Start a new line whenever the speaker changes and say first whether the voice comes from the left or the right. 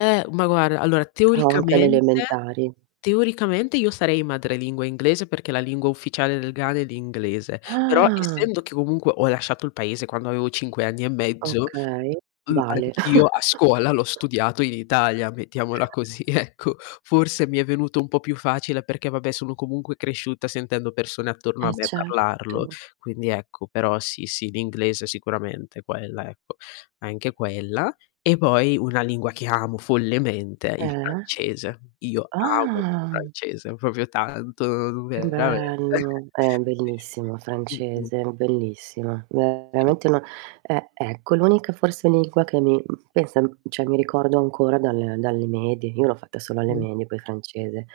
left: Eh, ma guarda, allora
right: Ah o anche
left: teoricamente
right: l'elementari.
left: teoricamente io sarei madrelingua inglese perché la lingua ufficiale del Ghana è l'inglese. Però
right: Ah!
left: essendo che comunque ho lasciato il Paese quando avevo 5 anni e mezzo
right: Okay,
left: mh,
right: vale.
left: anch'io a scuola l'ho studiato in Italia, mettiamola così ecco. Forse mi è venuto un po' più facile perché, vabbè, sono comunque cresciuta sentendo persone attorno a
right: Eh,
left: me parlarlo.
right: certo.
left: Quindi ecco, però sì, sì, l'inglese sicuramente, quella, ecco, anche quella. E poi una lingua che amo follemente è il
right: Eh?
left: francese. Io amo il
right: Ah!
left: francese proprio tanto,
right: Che
left: veramente.
right: bello, eh,
left: Sì.
right: bellissimo
left: Mh-mh.
right: francese, bellissima.
left: Sì.
right: Veramente una eh, ecco, l'unica, forse, lingua che mi pensa, cioè mi ricordo ancora dal dalle medie, io l'ho fatta solo alle medie, poi, francese.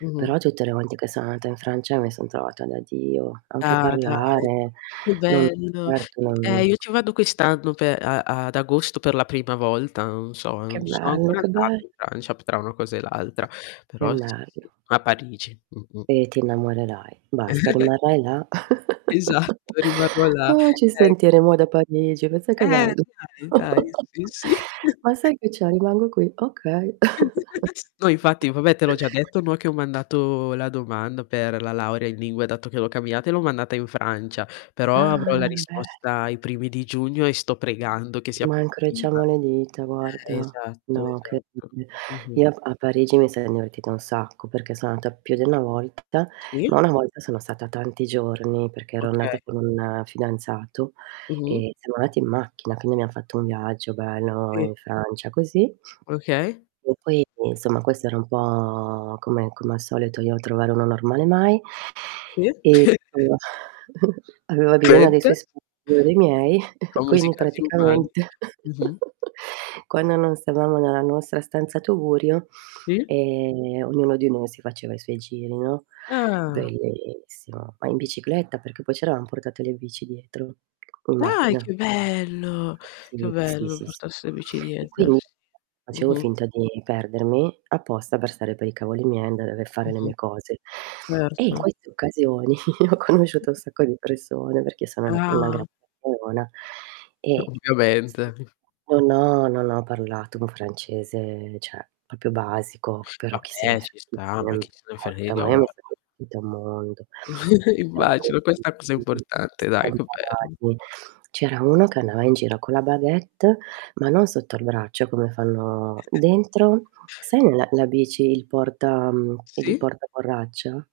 left: Mh-mh.
right: Però tutte le volte che sono andata in Francia mi son trovata da dio, anche a
left: Ah, dai,
right: parlare.
left: che
right: Non
left: bello.
right: certo,
left: I eh,
right: non
left: io ci vado quest'anno pe a ad agosto per la prima volta, non so,
right: Che
left: non ci son
right: bello,
left: ancora
right: che
left: andata
right: bell
left: in Francia, p tra una cosa e l'altra,
right: Che
left: però sì, sì,
right: bello.
left: a Parigi. Mh-mh.
right: E ti innamorerai, basta, rimarrai là
left: Esatto, rimarrò là,
right: Oh, ci
left: ecco.
right: sentiremo da Parigi, pensa che
left: Eh,
right: bello.
left: dai, dai, sì, sì.
right: "Ma sai che c'è? Rimango qui. Okay."
left: No, infatti, vabbè te l'ho già detto, no, che ho mandato la domanda per la laurea in lingue, dato che l'ho cambiata e l'ho mandata in Francia, però
right: Ah,
left: avrò la
right: bello.
left: risposta ai primi di giugno e sto pregando che sia
right: Ma
left: positiva.
right: incrociamo le dita,
left: Eh,
right: guarda.
left: esatto,
right: No,
left: esatto.
right: incredibile,
left: Mh-mh.
right: io a P a Parigi mi son divertita un sacco, perché son andata più di una volta,
left: Sì.
right: ma una volta sono stata tanti giorni perché ero andata
left: Okay.
right: con un fidanzato,
left: Mh-mh.
right: e siamo andati in macchina, quindi abbiamo fatto un viaggio bello in
left: Sì.
right: Francia, così
left: Okay.
right: e poi, insomma, questo era un po' come come al solito io trovare uno normale mai.
left: Sì.
right: E, [unintelligible] aveva bisogno dei
left: [unintelligible]
right: suoi [unintelligible] io dei miei
left: Famosi
right: quindi
left: casi umani.
right: praticamente
left: Mh-mh.
right: quando non stavamo nella nostra stanza tugurio,
left: Sì.
right: ehm, ognuno di noi si faceva i suoi giri, no,
left: Ah.
right: bellissimo, ma in bicicletta, perché poi ci eravam portate le bici dietro, in
left: Dai,
right: macchina.
left: che bello, che
right: Sì, sì,
left: bello
right: sì, sì.
left: portarsi le bici
right: E
left: dietro,
right: quindi
left: sì.
right: [unintelligible] facevo
left: Mh-mh.
right: finta di perdermi apposta per stare per i cavoli miei e andare aver fare le
left: Mh-mh.
right: mie cose. E in
left: Certo.
right: queste occasioni ho conosciuto un sacco di persone, perché sono una una
left: Ah.
right: gran chiacchierona,
left: O
right: ehm,
left: ovviamente.
right: sì, non ho non ho parlato un francese cioè proprio basico, però
left: Vabbè, ci
right: chissenefrega,
left: sta, ma
right: non
left: che ce ne
right: importa,
left: frega,
right: ma io mi
left: guarda.
right: sono divertita un mondo, che
left: Immagino, questa cosa
right: c'erano
left: è
right: [unintelligible]
left: importante, dai, che bello.
right: strampalati, c'era uno che andava in giro con la baguette ma non sotto al braccio, come fanno dentro sai la la bici, il porta mhmm, il
left: Sì.
right: portaborraccia?